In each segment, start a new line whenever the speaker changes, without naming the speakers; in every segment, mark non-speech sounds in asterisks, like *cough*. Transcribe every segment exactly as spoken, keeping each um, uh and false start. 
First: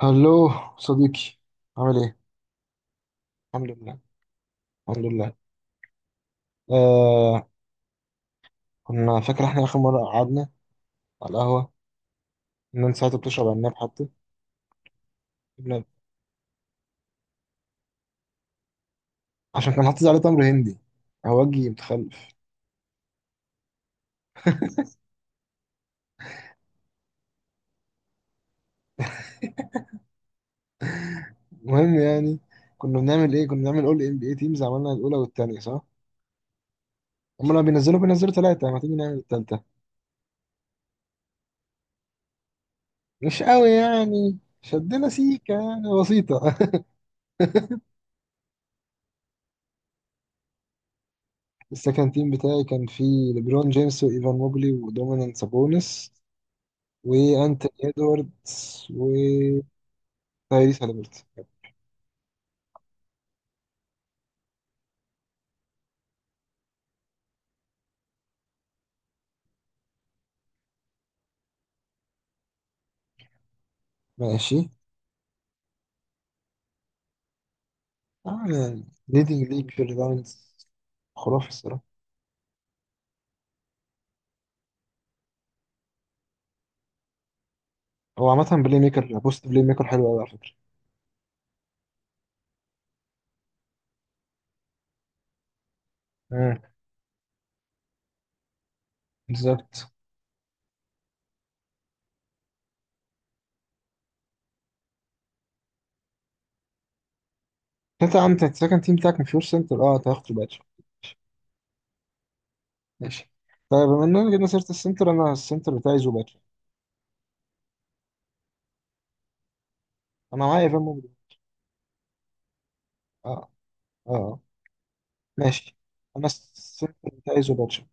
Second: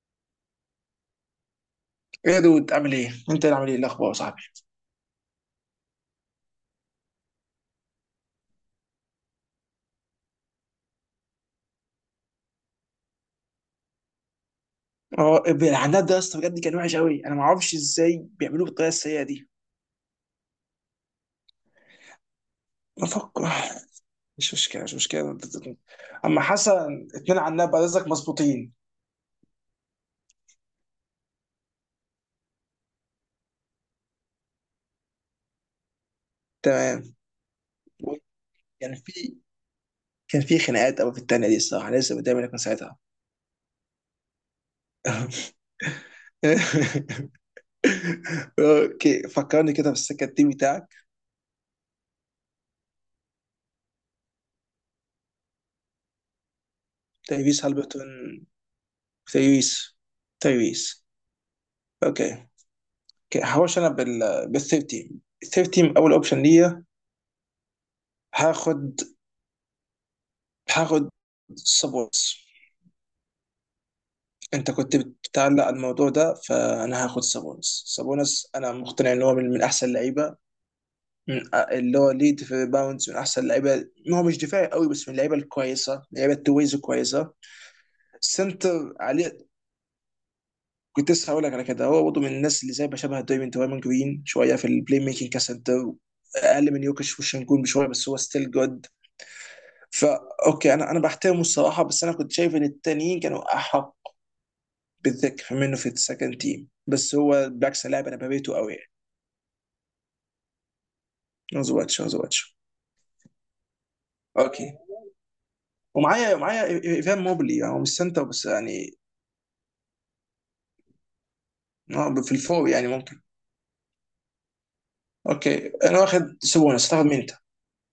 هلو صديقي، عامل ايه؟
ايه يا دود، عامل ايه؟ انت اللي عامل
الحمد
ايه؟ إيه
لله،
الاخبار يا صاحبي؟
الحمد لله. آه كنا فاكر احنا اخر مره قعدنا على القهوه ان انت ساعتها بتشرب عناب حتى.
اه،
عناب،
العناد ده يا اسطى بجد كان وحش قوي. انا ما اعرفش ازاي بيعملوه بالطريقه السيئه دي.
عشان كان حاطط عليه تمر هندي. هوجي متخلف.
بفكر. مش مشكله، مش مشكله. اما حسن اتنين عناد بعد اذنك مظبوطين.
المهم يعني، كنا بنعمل ايه كنا بنعمل اول ام بي اي تيمز، عملنا الاولى والثانيه صح.
تمام.
هم لما بينزلوا بينزلوا ثلاثه، ما تيجي
كان
نعمل
في
الثالثه.
كان في خناقات قوي في التانية دي الصراحه، أنا لسه قدامي لكن ساعتها.
مش قوي يعني، شدنا سيكه يعني
*laughs*
بسيطه.
اوكي، فكرني كده في السكه التيم بتاعك.
*laughs* السكند تيم بتاعي كان فيه ليبرون جيمس وايفان موبلي ودومينيك سابونس
تايريس
وانتوني
هالبرتون.
ادواردز وتايريس
تايريس.
هاليبرتون.
تايريس. اوكي. اوكي، هخش انا بال بال تلتاشر. تلتاشر اول اوبشن ليا. هاخد. هاخد سابونس.
ماشي.
انت كنت بتعلق الموضوع ده، فانا هاخد سابونس.
اه
سابونس انا
يعني
مقتنع ان هو
ليدنج
من, من
ليج في
احسن اللعيبه.
الريباوندز،
من
خرافي
أ-
الصراحه.
اللي هو ليد في باونز، من احسن اللعيبه. هو مش دفاعي قوي بس من اللعيبه الكويسه، لعيبه تويز كويسه.
هو عامه بلاي
سنتر
ميكر،
عليه.
بوست بلاي ميكر حلو قوي على فكره.
كنت لسه هقول لك على كده، هو برضه من الناس اللي زي بشبه دايموند دايموند جرين شويه في البلاي ميكنج كسنتر.
امم.
اقل من يوكش وشنجون بشويه بس هو ستيل جود.
بالظبط.
فا اوكي، انا انا بحترمه الصراحه بس انا كنت شايف ان التانيين كانوا احق. بالذات كمان انه في السكند تيم. بس هو بالعكس لاعب
انت
انا
عندك
بابيته قوي.
السكند تيم بتاعك مفيهوش سنتر، اه انت هتاخد باتشو.
يعني زواتش، زواتش.
ماشي. طيب بما اننا جبنا سيره
اوكي،
السنتر، انا السنتر بتاعي
ومعايا
زوباتشو.
معايا ايفان موبلي. يعني هو مش سنتر بس يعني
انا معايا ايفان موبلي.
آه، في الفور يعني ممكن.
اه اه آه.
اوكي،
ماشي،
انا
انا
واخد سوبونس.
السنتر
تاخد مين انت؟
بتاعي زوباتشو،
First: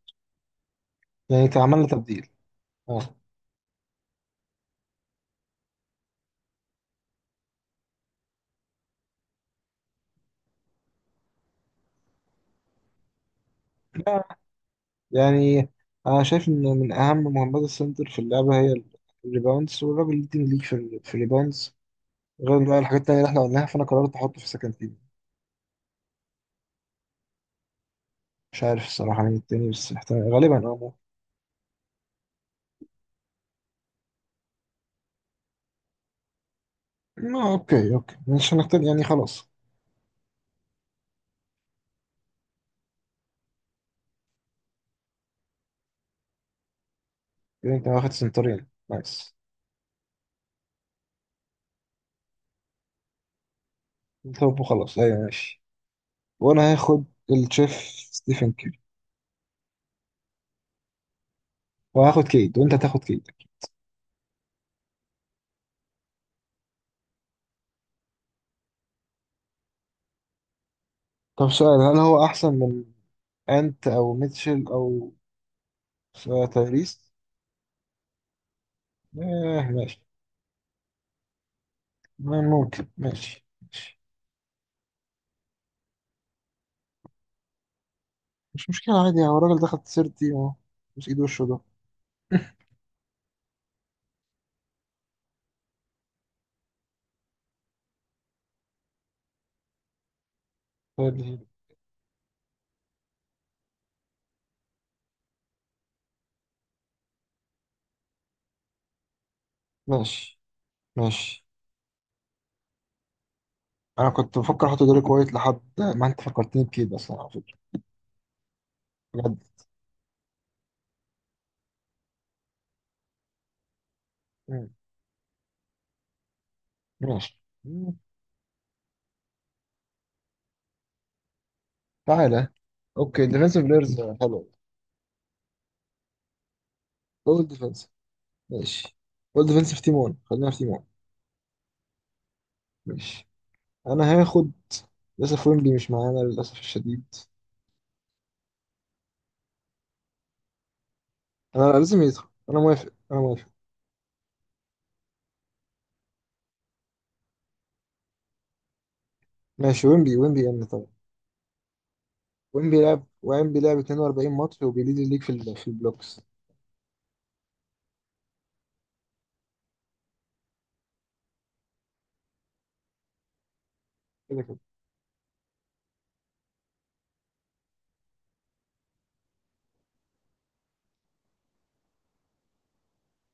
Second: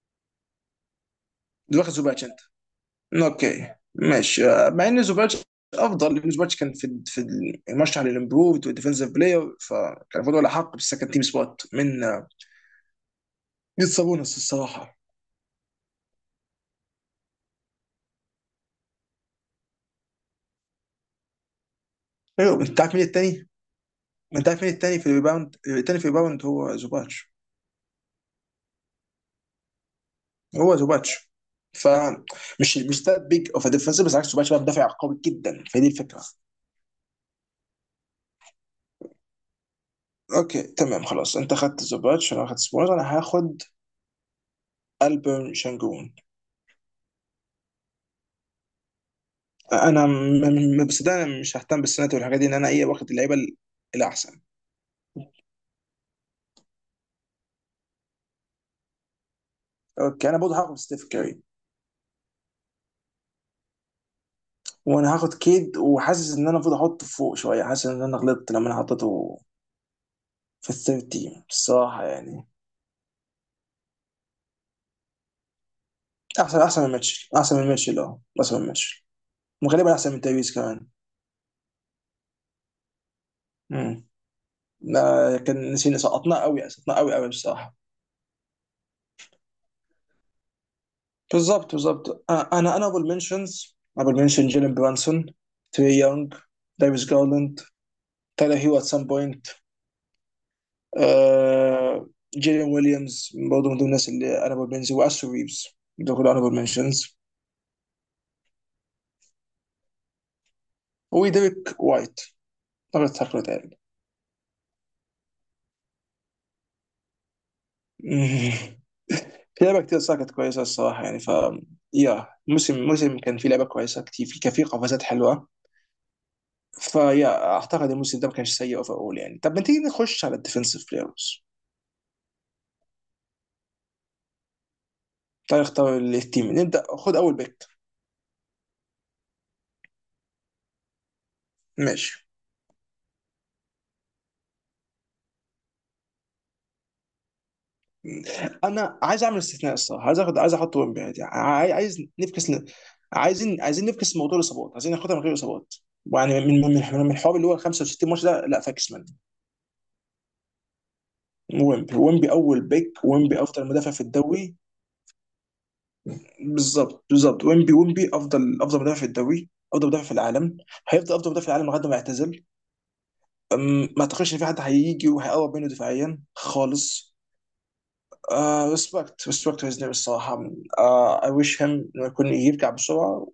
يعني انت عملنا
واخد زوباتش
تبديل.
انت.
اه.
اوكي ماشي. آه، مع ان زوباتش افضل لان زوباتش كان في في المرشح للامبروفد والديفنسيف بلاير، فكان المفروض ولا حق بالسكند تيم سبوت من آه، من سابونس الصراحه.
يعني انا شايف ان من اهم مهمات السنتر في اللعبه هي الريباوندز، والراجل ليدنج ليك في في الريباوندز،
ايوه،
غير بقى
انت عارف
الحاجات
مين
التانية اللي احنا
التاني؟
قلناها، فانا قررت احطه
انت
في
عارف
سكند
مين
تيم.
التاني في الريباوند؟ التاني في الريباوند هو زوباتش.
مش عارف الصراحه مين التاني، بس احتمال غالبا اه
هو
ممكن.
زوباتش. فمش مش ده بيج اوف ديفنس بس عكس زوباتش بقى مدافع قوي جدا، فدي الفكره.
ما اوكي اوكي، مش هنختار يعني، خلاص.
اوكي تمام خلاص، انت خدت زوباتش انا اخدت سبوز. انا هاخد البرن شانجون.
كده انت واخد سنترين، نايس.
انا م- م- بس ده انا مش ههتم بالسنات والحاجات دي. ان انا ايه واخد اللعيبه ال- الاحسن.
طب وخلاص ايوه ماشي. وانا هاخد الشيف ستيفن كيري،
اوكي، انا برضه هاخد ستيف كاري.
وهاخد كيد، وانت هتاخد كيد.
وانا هاخد كيد، وحاسس ان انا المفروض احطه فوق شويه. حاسس ان انا غلطت لما انا حطيته في الثيرد تيم
طب سؤال، هل
الصراحه
هو
يعني.
احسن من انت او ميتشل او
احسن، احسن من
تايريس؟
ميتشل. احسن من ميتشل. اه احسن من ميتشل.
آه
وغالبا
ماشي.
احسن من تايويز كمان.
ممكن، ماشي ماشي.
مم. ما كان نسينا، سقطناه قوي، سقطناه قوي قوي بصراحه.
مش مشكلة، عادي يعني. هو الراجل دخل سيرتي ومش ايد وشه ده.
بالظبط، بالظبط. آه،
*laughs*
انا انا ابل منشنز ابل منشن جيلن برانسون، تري يونغ، دايفيس جارلاند، تايلر هيو ات سام بوينت.
طيب، هيل.
جيلين ويليامز برضه من ضمن الناس اللي انا ابل منشنز، واسو ريفز. دول كلهم انا ابل منشنز.
ماشي ماشي.
وديريك وايت. طبعا تاكلوا تاني.
انا كنت بفكر احط دوري كويت لحد ما انت فكرتني بكده اصلا على فكرة،
*laughs*
بجد.
في لعبه كتير صراحه كانت كويسه الصراحه يعني ف يا موسم، موسم كان في لعبه كويسه كتير في كان في
مم.
قفزات حلوه.
ماشي.
فيا اعتقد
مم.
الموسم ده ما كانش سيء اوفر اول يعني. طب ما تيجي نخش على الديفنسيف بلايرز.
تعالى. اوكي ديفensive بلايرز حلو.
تعالى اختار التيم، نبدا، خد اول
اول
بيك.
ديفنس، ماشي. اول ديفنس في تيمون، خلينا في تيمون.
ماشي.
ماشي. انا هاخد، للاسف ويمبي مش معانا للاسف الشديد.
انا عايز اعمل استثناء الصراحه، عايز اخد، عايز احط ويمبي عادي.
انا
عاي- عايز
لازم يدخل،
نفكس
انا
ن-
موافق انا موافق.
عايزين عايزين نفكس موضوع الاصابات. عايزين ناخدها من غير اصابات. يعني من من من من الحوار اللي هو خمسة وستين ماتش ده، لا فاكس منه.
ماشي، ويمبي ويمبي ان طبعا.
ويمبي، ويمبي اول
وين
بيك.
بيلعب
ويمبي
وين
افضل
بيلعب
مدافع في
اتنين واربعين
الدوري.
ماتش، وبيليد الليج في ال- في البلوكس.
بالظبط، بالظبط. ويمبي، ويمبي افضل، افضل مدافع في الدوري، افضل مدافع في العالم. هيفضل افضل مدافع في العالم لغايه ما يعتزل. أم، ما اعتقدش ان
كده
في
كده
حد هيجي وهيقرب منه دفاعيا خالص. ريسبكت ريسبكت هيز نيم الصراحه. اي ويش هيم انه يكون يرجع بسرعه،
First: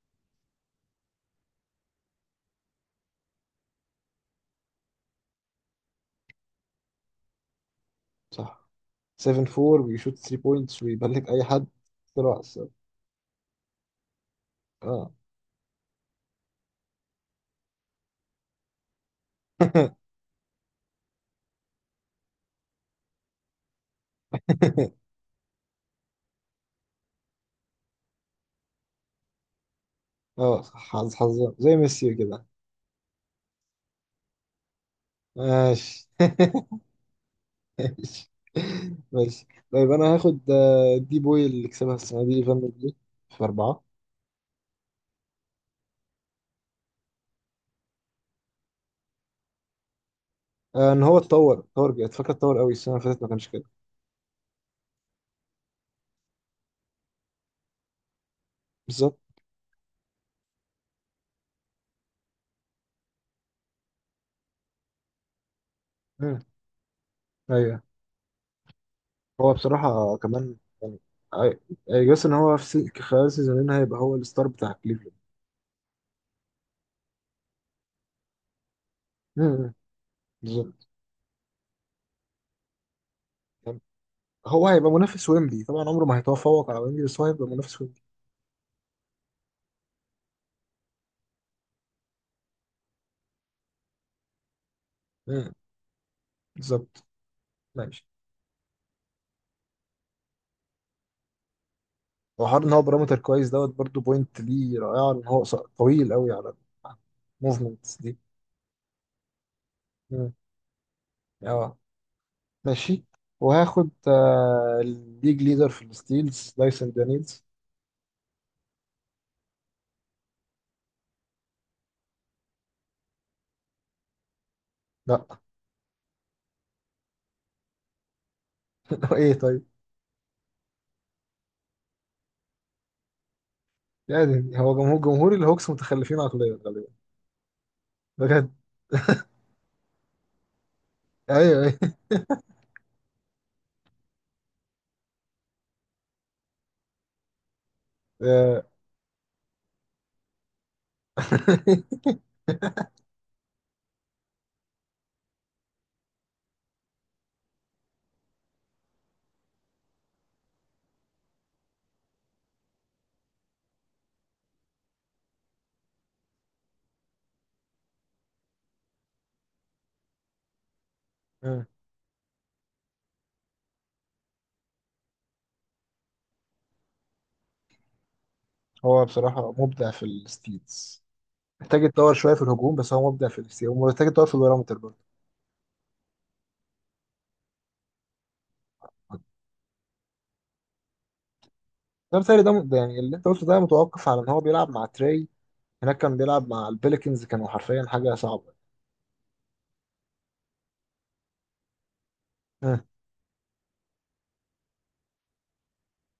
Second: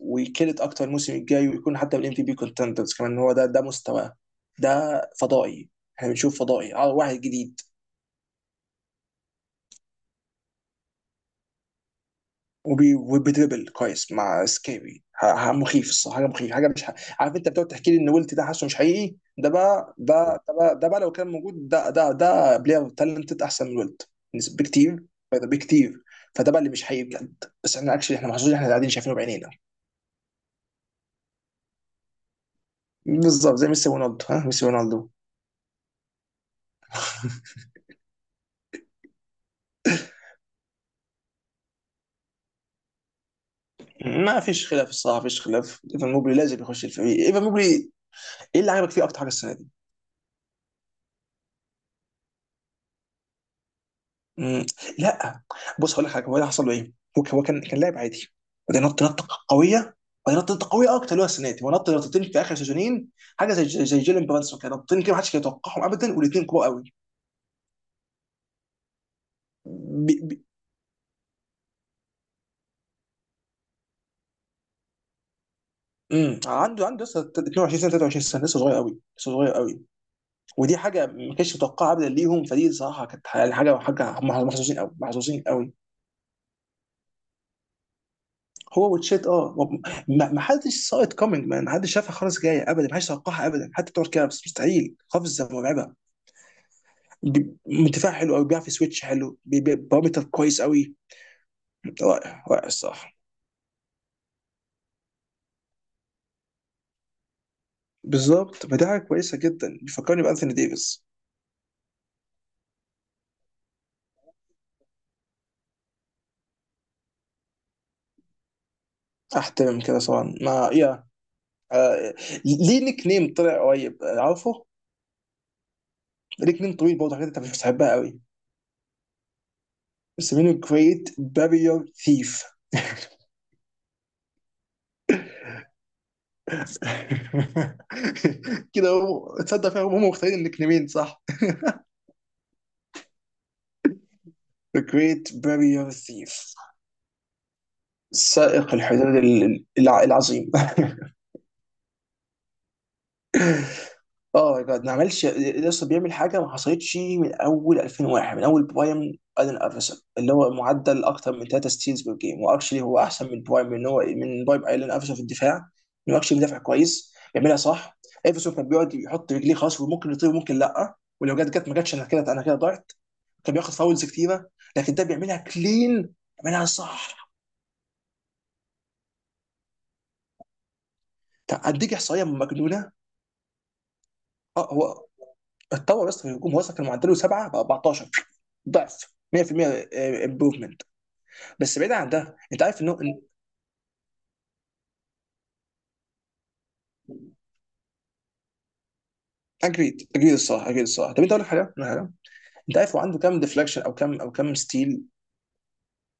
ويكلت اكتر الموسم الجاي، ويكون حتى من ام في بي كونتندرز كمان. هو ده ده مستواه. ده فضائي. احنا بنشوف فضائي آه، واحد جديد.
صح، سبعة أربع بيشوت تلاتة بوينتس ويبلك اي حد بسرعه الصراحة.
وبي- وبيدربل كويس مع سكيبي.
اه.
ح- ح- مخيف الصراحه، حاجه مخيف، حاجه مش ح... عارف انت بتقعد تحكي لي ان ويلت ده حاسه مش حقيقي. ده بقى
*laughs*
ده ده بقى ده بقى لو كان موجود ده ده ده بلاير تالنتد احسن من ويلت نسب- بكتير. فده بكتير. فده بقى اللي مش حقيقي بجد، بس احنا اكشلي احنا محظوظين، احنا قاعدين شايفينه بعينينا.
اه صح، حظ حظ زي ميسي كده.
بالظبط زي ميسي رونالدو، ها ميسي رونالدو.
ماشي. *laughs*
*laughs*
ماشي ماشي. طيب انا هاخد آه، دي بوي اللي كسبها السنه دي، ايفان دي في اربعه.
ما فيش خلاف الصراحه، ما فيش خلاف. ايفان موبلي لازم يخش الفريق. ايفان موبلي، ايه اللي عجبك فيه اكتر حاجه السنه دي؟
آه، ان هو اتطور، اتطور جامد فاكر، اتطور قوي السنه اللي فاتت ما كانش كده.
مم. لا. بص هقول لك حاجه، هو ده حصل له ايه؟ هو هو كان كان لاعب عادي. وبعدين نط
بالظبط.
نطه قويه. وبعدين نط نطه قويه اكتر، اللي هو السنه دي هو نط نطتين في اخر سيزونين. حاجه زي زي جيلن برانسون كده، نطتين كده محدش كان يتوقعهم ابدا،
مم.
والاثنين كبار قوي.
ايوه. هو
بي
بصراحة
بي
كمان يعني، جاس ان هو في سي- خلال سيزونين هيبقى هو الستار بتاع كليفلاند.
مم. عنده عنده لسه اتنين وعشرين سنه، تلاتة وعشرين سنه، لسه صغير قوي. لسه صغير
مم.
قوي. ودي
بالظبط.
حاجه ما كانتش متوقعه ابدا ليهم، فدي صراحه كانت يعني حاجه،
يعني
حاجه هم
هو
محظوظين
هيبقى
قوي،
منافس
محظوظين
ويمبي،
قوي.
طبعا عمره ما هيتفوق على ويمبي، بس هو هيبقى منافس ويمبي.
هو وتشيت اه. ما ما حدش ساق ات كومينج مان، ما حدش شافها خالص جايه ابدا، ما حدش توقعها ابدا حتى بتوع الكابس. مستحيل، قفزه
مم.
مرعبه.
بالظبط.
ب-
ماشي.
دفاع حلو قوي، بيعرف يسويتش حلو، بي- بي- بارامتر كويس قوي. رائع،
وحوار
رائع
ان هو
الصراحه.
بارامتر كويس دوت برضو، بوينت ليه رائعة، ان هو قص- طويل قوي على الموفمنتس دي.
بالظبط، فدي حاجه كويسه جدا، بيفكرني
مم.
بانثوني ديفيس.
اه ماشي. وهاخد آه، الليج ليدر في الستيلز دايسون دانيلز.
احترم كده طبعا، ما يا. آه، ليه نيك نيم طلع قريب؟ آه، عارفه،
لا.
نيك نيم طويل برضه حاجات انت مش بتحبها قوي.
*laughs* ايه طيب.
بس منه جريت بارير ثيف.
يعني هو جمهور، جمهور الهوكس متخلفين عقليا غالبا. بجد،
*laughs* كده هو تصدق فيها، هم مختارين النيك نيمين صح.
ايوه
The Great Barrier Reef.
ايوه.
سائق الحدود ال- الع- العظيم. *laughs* اه، ده ما عملش لسه. بيعمل حاجه ما حصلتش من اول الفين وواحد، من اول برايم ادن افرسون. اللي هو معدل اكتر من تلات ستيلز بير جيم، واكشلي هو احسن من برايم، من هو من برايم ايلان افرسون في الدفاع. انه اكشلي بيدافع كويس، بيعملها صح. افرسون كان بيقعد يحط رجليه خلاص، وممكن يطير، وممكن لا، ولو جت جت ما
*laughs*
جاتش انا كده انا كده ضعت. كان بياخد فاولز كتيره. لكن ده بيعملها كلين. بيعملها صح.
هو بصراحة مبدع في الستيتس،
طب
محتاج
اديك
يتطور
احصائيه
شوية في الهجوم،
مجنونه.
بس هو مبدع في الستيتس، ومحتاج يتطور في
اه،
البارامتر برضه.
هو اتطور بس في الهجوم. وصل كان معدله سبعة ب اربعة عشر، ضعف. مية في المية امبروفمنت. بس بعيد عن
ده
ده،
بيتهيألي، ده
انت
ده
عارف انه،
يعني اللي انت قلته ده متوقف على ان هو بيلعب مع تري. هناك كان بيلعب مع البليكنز، كانوا حرفيا حاجة صعبة.
اجريد، اجريد الصراحه. اجريد الصراحه. طب انت اقول لك حاجه، أقول لك حاجة. انت
أه.
عارف هو عنده كام ديفلكشن او كام او كام ستيل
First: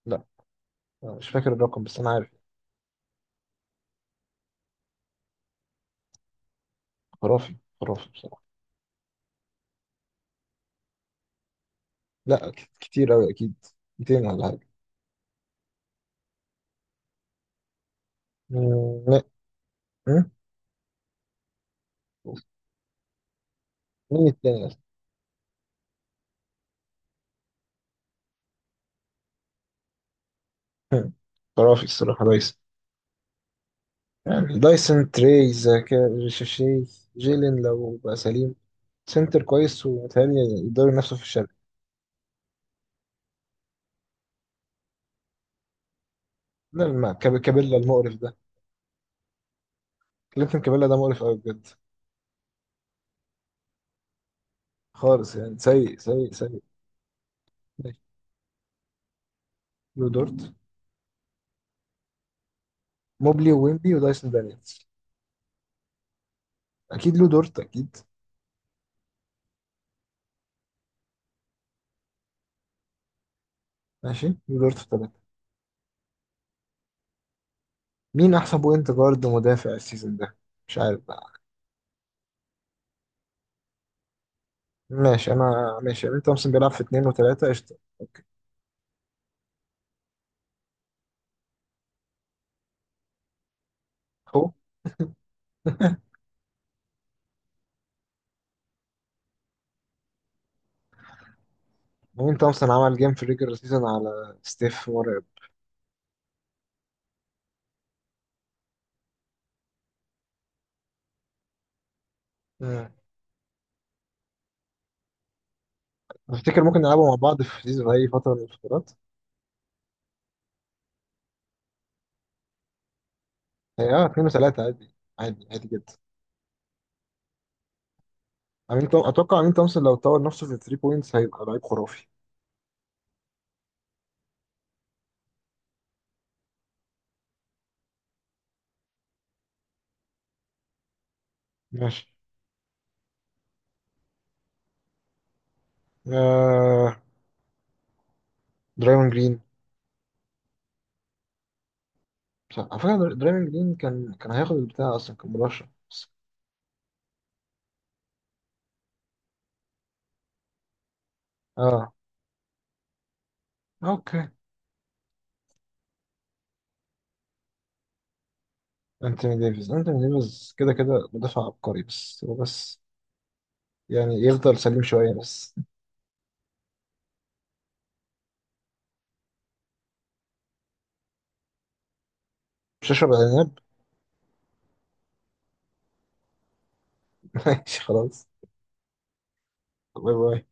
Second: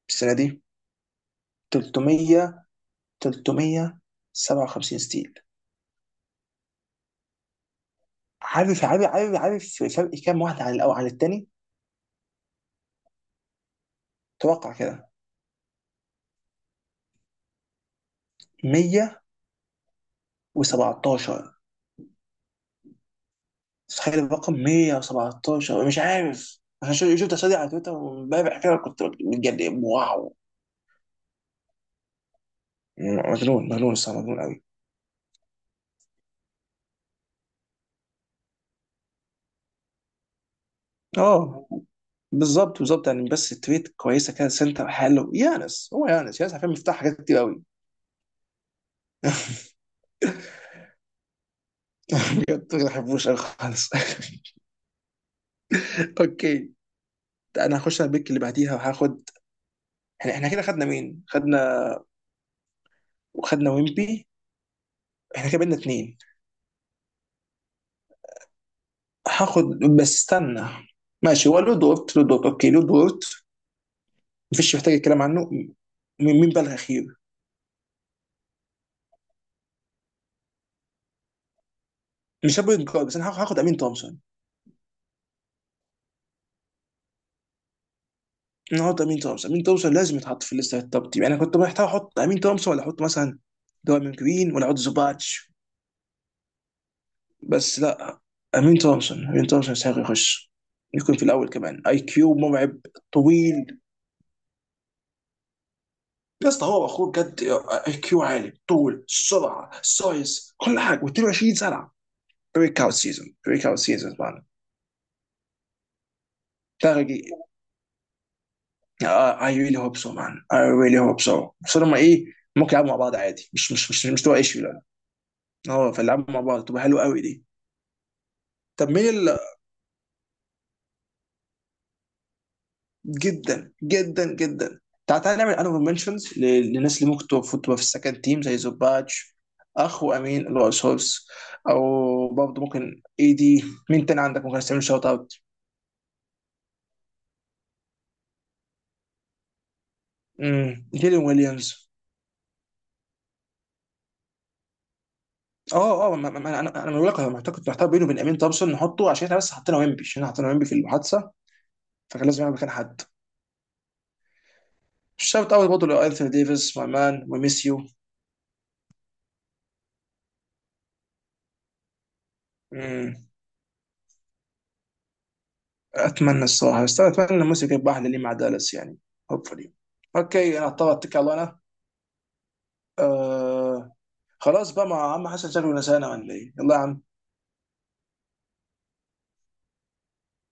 لا
السنه دي؟
أنا مش فاكر الرقم، بس انا عارف.
تلتمية. تلتمية وسبعة وخمسين ستيل.
خرافي خرافي بصراحة.
عارف عارف عارف عارف فرق كام واحد عن الاول عن التاني.
لا، ك- كتير قوي اكيد. ميتين ولا حاجة.
توقع كده.
مم، لا. أه؟
مية وسبعتاشر. تخيل
مين
الرقم،
التاني أصلاً؟
مئة وسبعة عشر. مش عارف انا شو- شفت الأسئلة دي على تويتر وامبارح كده كنت متجنن. واو.
*laughs* أه. خرافي الصراحة ريس.
مجنون مجنون الصراحة، مجنون
يعني
قوي.
دايسون تريز، ريشيشي، جيلين لو بقى سليم، سنتر كويس، ومتهيألي يقدروا ينافسوا في الشرق.
اه، بالظبط، بالظبط يعني، بس تويت كويسه كده. سنتر حلو يانس، هو يانس، يانس عارفين
لا،
مفتاح
ما
حاجات كتير
كاب-
قوي.
كابيلا المقرف ده.
*laughs*
كلينتون كابيلا ده مقرف قوي بجد.
بجد، ما بحبوش قوي خالص.
خالص، يعني سيء
*laughs*
سيء سيء.
اوكي، انا
ماشي.
هخش على البيك اللي بعديها وهاخد.
لو
احنا احنا
دورت،
كده خدنا مين؟ خدنا
موبلي
وخدنا
وويمبي
ويمبي.
ودايسون دانيels.
احنا كده بقينا اتنين.
اكيد لو دورت اكيد.
هاخد، بس استنى. ماشي، هو لود وورت، لود وورت. اوكي، لود وورت.
ماشي، لو
مفيش
دورت في
محتاج
ثلاثة.
الكلام عنه. مين مين بقى الاخير.
مين احسن بوينت جارد مدافع السيزون ده؟ مش عارف بقى.
مش هاخد انكار، بس انا هاخد امين تومسون.
ماشي، انا ماشي، امين تومسون بيلعب في اتنين وتلاتة قشطة.
انا هاخد امين تومسون. امين تومسون لازم يتحط في الليسته التوب تيم يعني. انا كنت محتاج احط امين تومسون، ولا احط مثلا دوامين
هو
جرين، ولا احط زوباتش. بس لا. امين تومسون، امين تومسون يستحق يخش، يكون في الاول كمان. اي كيو
امين تومسون
مرعب.
عمل جيم في الريجر
طويل.
سيزون على ستيف، مرعب.
يا اسطى، هو اخوه بجد. اي كيو عالي، طول، سرعه، سايز، كل حاجه و22 سنه. بريك اوت سيزون، بريك اوت سيزون طبعا.
افتكر ممكن
ده
نلعبه مع بعض في سيزون، في اي فتره من الفترات.
اي ريلي هوب سو مان. اي ريلي هوب سو بس هما ايه. ممكن يلعبوا مع بعض عادي، مش مش
هي اه
مش مش
اتنين
تبقى ايشيو،
وثلاثه
لا.
عادي، عادي عادي
اه،
جدا.
فيلعبوا مع بعض تبقى حلوه قوي دي.
امين
طب
توم...
مين. ال...
اتوقع امين تومسون لو طور نفسه في تلاتة بوينتس هيبقى لعيب خرافي.
جدا جدا جدا. تعال تعال نعمل انوفر منشنز للناس اللي ممكن تبقى تبقى في السكند تيم زي زوباتش. اخو امين اللي هو سولس.
ماشي.
او برضه ممكن اي دي. مين تاني عندك ممكن تعمل شوت اوت؟
آه... درايمون جرين.
امم جيلين ويليامز.
صح على فكره، در- درايمون جرين كان كان هياخد البتاع اصلا، كان مرشح بس.
اه اه، ما- ما- انا انا أنا بقول لك انا محتاج، كنت محتار بينه وبين امين تومسون نحطه، عشان احنا بس حطينا ويمبي، عشان احنا حطينا ويمبي في المحادثه.
اه
فكان لازم يعمل مكان حد.
اوكي.
شوت اوت برضه لانثوني ديفيس، ماي مان وي ميس يو.
انتوني ديفيز، انتوني ديفيز كده كده مدافع عبقري، بس هو بس
مم.
يعني يفضل سليم شويه بس.
اتمنى الصراحه، بس أنا اتمنى الموسم يكون باحلى لي مع دالاس يعني، هوبفلي. اوكي، انا اضطر اتكل على انا.
مش هشرب عناب.
آه. خلاص بقى، ما عم حسن شكله نسانا ولا ايه، يلا يا عم.
*laughs* ماشي خلاص، باي باي.